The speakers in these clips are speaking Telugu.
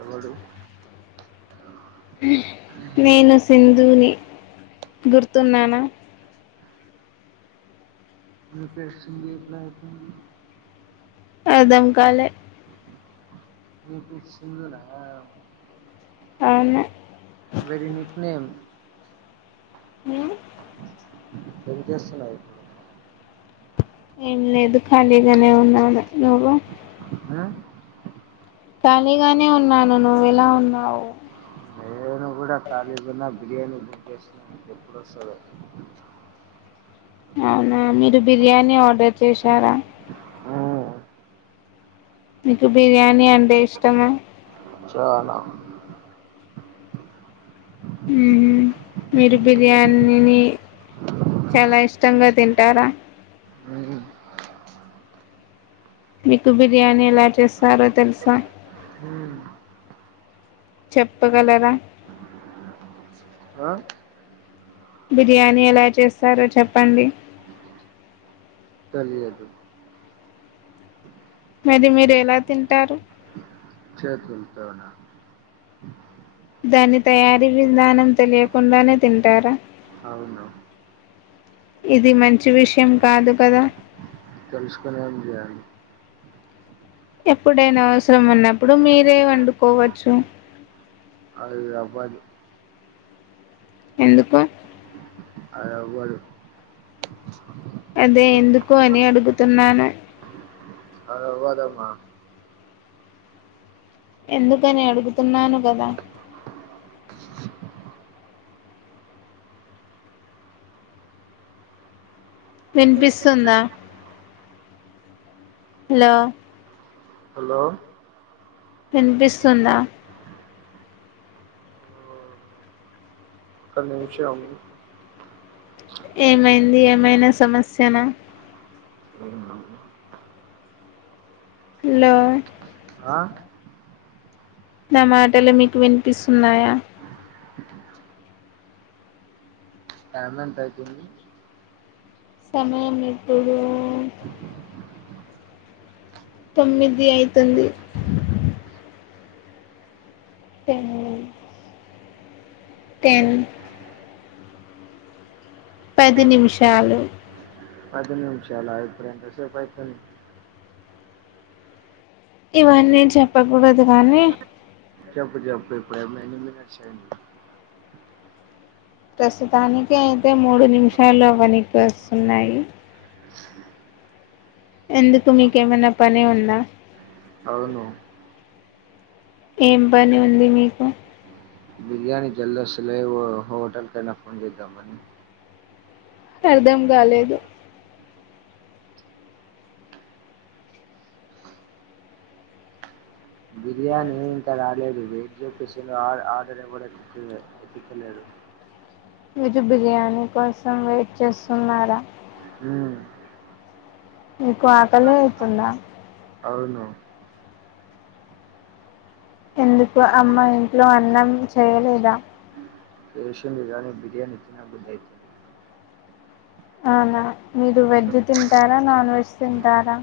ఎవడు నేను సింధుని గుర్తున్నానా మీ పేసెంది ఇట్లా ఐపోయింది అర్థంకాలే వినిపిసునద ఆవును మేం ఉమ్ ఏమి చేస్తున్నావ్ ఇప్పుడు ఏం లేదు ఖాళీగానే ఉన్నాను. నువ్వు ఆ ఖాళీగానే ఉన్నాను నువ్వు ఇలా ఉన్నావు. నేను కూడా ఖాళీ గున్న బిర్యానీ బుక్ చేసిన ఇంకా ఎప్పుడు వస్తదో అవునా మీరు బిర్యానీ ఆర్డర్ చేశారా ఊ నీకు బిర్యానీ అంటే ఇష్టమా? చాలా ఉహుమ్ మీరు ఉం, బిర్యానీ ని చాలా ఇష్టంగా తింటారా మీకు బిర్యానీ ఎలా చేస్తారో తెలుసా, ఉం, చెప్పగలరా ఆ? బిర్యానీ ఎలా చేస్తారో చెప్పండి. తెలియదు. మరి మీరు ఎలా తింటారు. చేతులతోనూ దాని తయారీ విధానం తెలియకుండానే తింటారా. అవును ఇది మంచి విషయం కాదు కదా తెలుసుకునీ ఏం చేయాలి. ఎప్పుడైనా అవసరం ఉన్నప్పుడు మీరే వండుకోవచ్చు. అది అవ్వదు ఎందుకు? అది అవ్వదు. అదే ఎందుకు అని అడుగుతున్నాను. అది అవ్వదమ్మా ఎందుకని అడుగుతున్నాను గదా వినిపిస్తుందా హలో హలో వినిపిస్తుందా ఒక్క నిమిషం ఏమైంది ఏమైనా సమస్యన హలో ఆ? నా మాటలు మీకు వినిపిస్తున్నాయా! టైమ్ ఎంత అయితుంది. సమయం ఇప్పుడు తొమ్మిది అయితుంది టెన్ [unintelligible] టెన్ పది నిమిషాలు పది నిమిషాల ఇప్పుడు ఎంత సేపు అయితుంది ఇవన్నీ చెప్పకూడదు కానీ చెప్పు చెప్పు ఇప్పుడు ఎన్ని మినిట్స్ అయింది ప్రస్తుతానికి అయితే మూడు నిమిషాలు వనీకి వస్తున్నాయి. ఎందుకు మీకు ఏమి అన్నా పని ఉందా. అవును ఏం పని ఉంది మీకు బిర్యానీ జల్దీవస్థలేదు హోటల్ కైనా ఫోన్ చేద్దాం అని అర్ధం కాలేదు. బిర్యానీ ఇంకా రాలేదు. వెయిట్ చూపిస్తుంది ఆర్డర్ ఆర్డర్ ఎవరు ఎత్తుతలేరు ఎత్తుతలేడు. మీరు బిర్యానీ కోసం వెయిట్ చేస్తున్నారా! హ్మ్ నీకు ఆకలే అయితుందా అవును ఎందుకు అమ్మ ఇంట్లో అన్నం చేయలేదా చేసింది కానీ బిర్యానీ తిన బుద్ధిఅయితుంది హహ మీరు వెజ్ తింటారా నాన్ వెజ్ తింటారా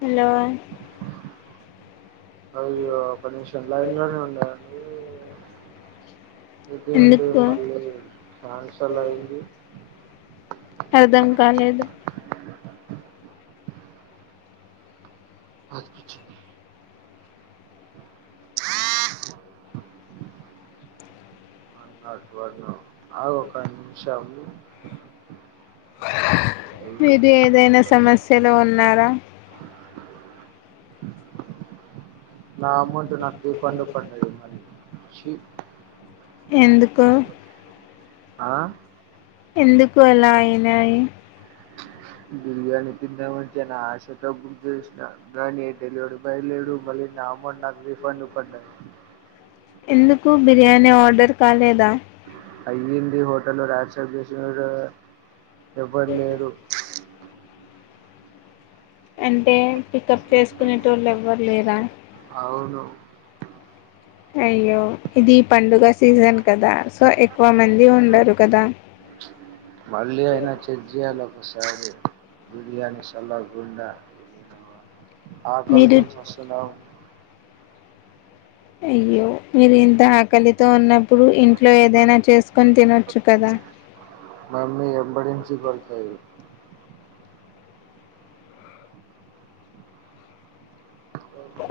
హలో ఒక్కనిమిషం లైన్లోనే ఉండండి ఇదేంటి ఎందుకు మళ్ళీ క్యాన్సల్ అయింది అర్ధం కాలేదు బతికించింది షా [unintelligible] మీరు ఏదైనా సమస్యలో ఉన్నారా నా అమౌంట్ నాకు రిఫండ్ పడ్డది మళ్లీ చీ ఎందుకు ఆ ఎందుకు అలా అయినాయి బిర్యానీ తిందాం అని చాన ఆశతో బుక్ చేసిన కానీ డెలివరీ బాయ్ లేడు మళ్లీ నాఅమౌంట్ నాకు రిఫండ్ పడ్డాయ్ ఎందుకు బిర్యానీ ఆర్డర్ కాలేదా అయ్యింది హోటల్లో యాక్సెప్ట్ చేసేవొడు ఎవ్వరు లేరు అంటే పికప్ చేసుకునేటోళ్ళు ఎవ్వరు లేరా అవును అయ్యో ఇది పండుగ సీజన్ కదా సో ఎక్కువ మంది ఉండరు కదా మళ్ళీ అయినా చెడ్చేయాల వసాది బిర్యానీ సల్లగుండ మీరు ఆకలితోన చస్తున్నాం అయ్యో మీరు ఇంత ఆకలితో ఉన్నప్పుడు ఇంట్లో ఏదైనా చేసుకొని తినొచ్చు కదా మమ్మీ ఎంబడించి కొడుతాది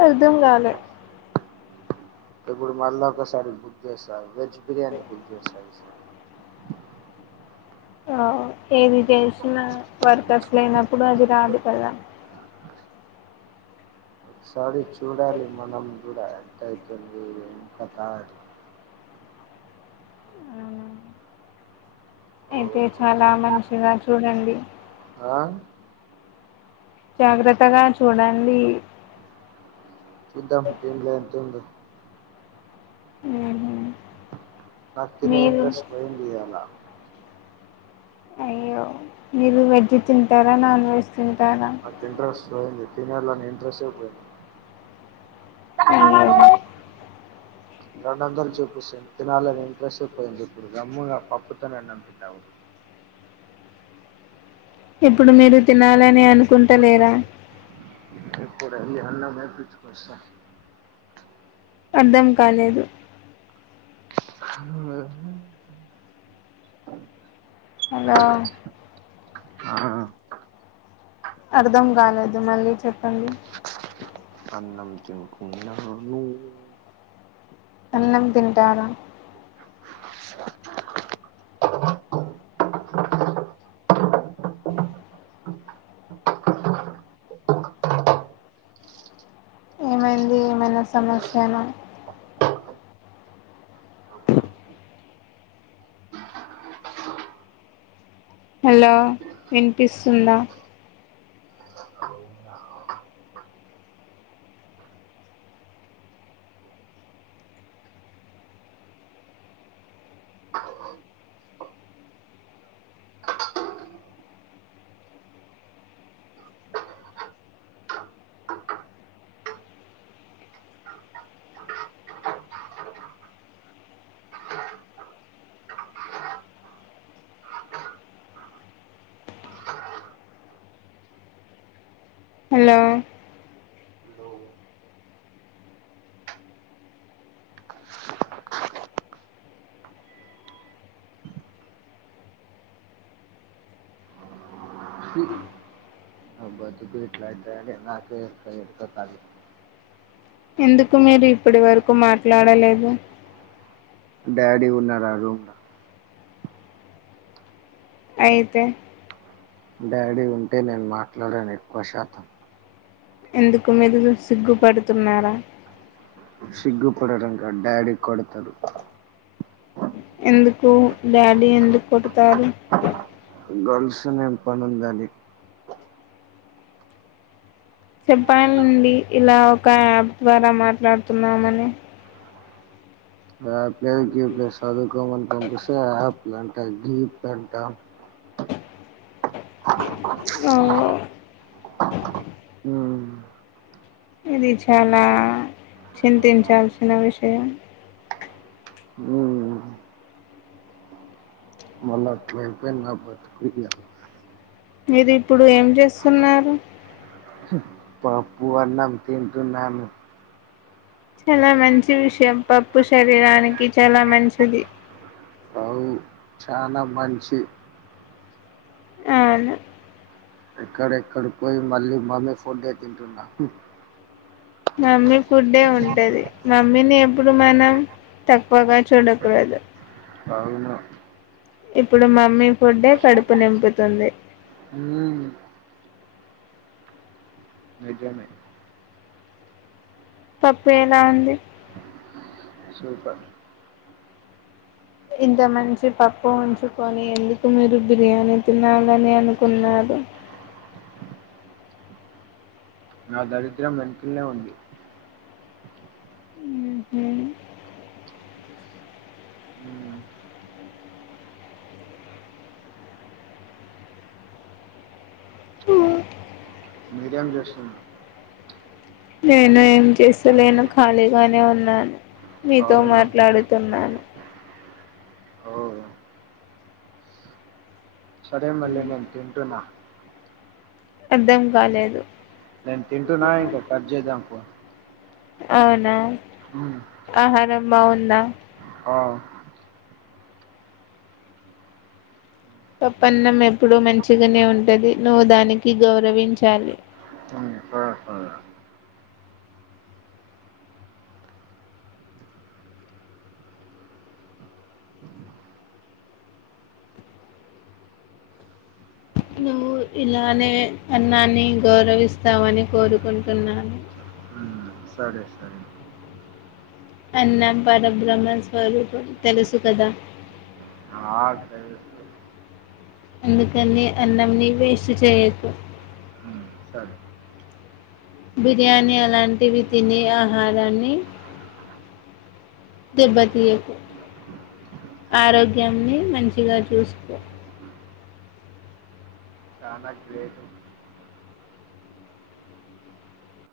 అర్థం కాలే ఇప్పుడు మళ్ళ ఒకసారి బుక్ చేస్తాను వెజ్ బిర్యానీ బుక్ చేస్తా ఈసారి ఏది చేసిన వర్కర్స్ లేనప్పుడు అది రాదు కదా ఒకసారి చూడాలి మనం కూడా ఎట్టైతుంది ఏంకాత అని అయితే ఓహో చాలా మంచిగా చూడండి ఆ జాగ్రత్తగా చూడండి చూద్దాం దీంట్లొ ఎంతుందో హ్మ్ హు నాక్ తినే ఇంట్రెస్ట్ పోయింది ఈయాల అయ్యో మీరు వెజ్ తింటారా నాన్ వెజ్ తింటారా నాకు ఇంట్రెస్ట్ పోయింది తినాలని ఇంట్రెస్టే పోయింది అయ్యో రెండు వందలు చూపిస్తే తినాలని ఇంట్రెస్ట్ అయిపొయింది ఇప్పుడు గమ్ముగా పప్పుతో నన్నా తినాలి ఇప్పుడు మీరు తినాలని అనుకుంటలేరా ఇప్పుడెళ్ళి అన్నం ఏపిచ్చుకోస్త అర్థం కాలేదు అ [inaudible] హలో ఆ [inaudible] అర్ధం కాలేదు మళ్ళీ చెప్పండి అన్నం తింటున్నాను అన్నం తింటారా ఏమైంది ఏమైనా సమస్యనా హలో వినిపిస్తుందా హలో చి నాబతుకు ఇట్ల అయితదని నాకే ఎరకైతాది ఎందుకు మీరు ఇప్పడి వరకు మాట్లాడలేదు డాడీ ఉన్నారు ఆ రూమ్ లో అయితే డాడీ ఉంటే నేను మాట్లాడను ఎక్కువ శాతం ఎందుకు మీరు సిగ్గుపడుతున్నారా సిగ్గుపడటం గాదు డాడీ కొడతారు ఎందుకు డాడీ ఎందుకు కొడతారు గర్ల్స్ నేమ్ పని ఉందని చెప్పాండి ఇలా ఒక యాప్ ద్వారా మాట్లాడుతున్నామని యాప్ లేదు గీప్ లేదు చదువుకోమని పంపిస్తే యాప్ల్ అంట గీప్ల్ అంట ఓ ఆ [inaudible] మ్మ్ ఇది చాలా చింతించాల్సిన విషయం ఉమ్. మళ్ళీ అట్లా అయిపోయింది నా బతుకు ఇంగ మీరు ఇప్పుడు ఏం చేస్తున్నారు పప్పు అన్నం తింటున్నాను చాలా మంచి విషయం పప్పు శరీరానికి చాలా మంచిది అవు చాలా మంచి అవును ఎక్కడెక్కడ పోయి మళ్ళీ మమ్మి ఫుడ్డే తింటున్నా హ్మ్ మమ్మి ఫుడ్డే ఉంటది మమ్మీనేమ్ ఇప్పుడు మనం తక్కువగా చూడకూడదు అవును ఇప్పుడు మమ్మీ ఫుడ్డే కడుపు నింపుతుంది ఉమ్, నిజమే పప్పు ఎలా ఉంది సూపర్ ఇంత మంచి పప్పు ఉంచుకొని ఎందుకు మీరు బిర్యానీ తినాలని అనుకున్నారు. నా దరిద్రం వెనకల్నే ఉంది. మ్మ్. మీరేం జేస్తున్నారు నేను ఏం చేస్తలేను ఖాళీగానే ఉన్నాను మీతో అవునా మాట్లాడుతున్నాను ఓ సరే మళ్ళీ నేను తింటున్న అర్ధం కాలేదు నేను తింటున్నా ఇంకా కట్ చేద్దాం పో అవునా ఆహారం బాగుందా ఆ, పప్పన్నం ఎప్పుడూ మంచిగానే ఉంటది నువ్వు దానికి గౌరవించాలి మ్మ్, సరే సరే నువ్వు ఇలానే అన్నాన్ని గౌరవిస్తావని కోరుకుంటున్నాను మ్మ్, సరే సరే అన్నం పరబ్రహ్మ స్వరూపుడు తెలుసు కదా నాకు తెలుసు అందుకనే అన్నంని వేస్ట్ చేయకు మ్మ్, సరే బిర్యానీ అలాంటివి తిని ఆహారాన్ని దెబ్బతీయకు ఆరోగ్యాన్ని మంచిగా చూసుకో చానా గ్రేట్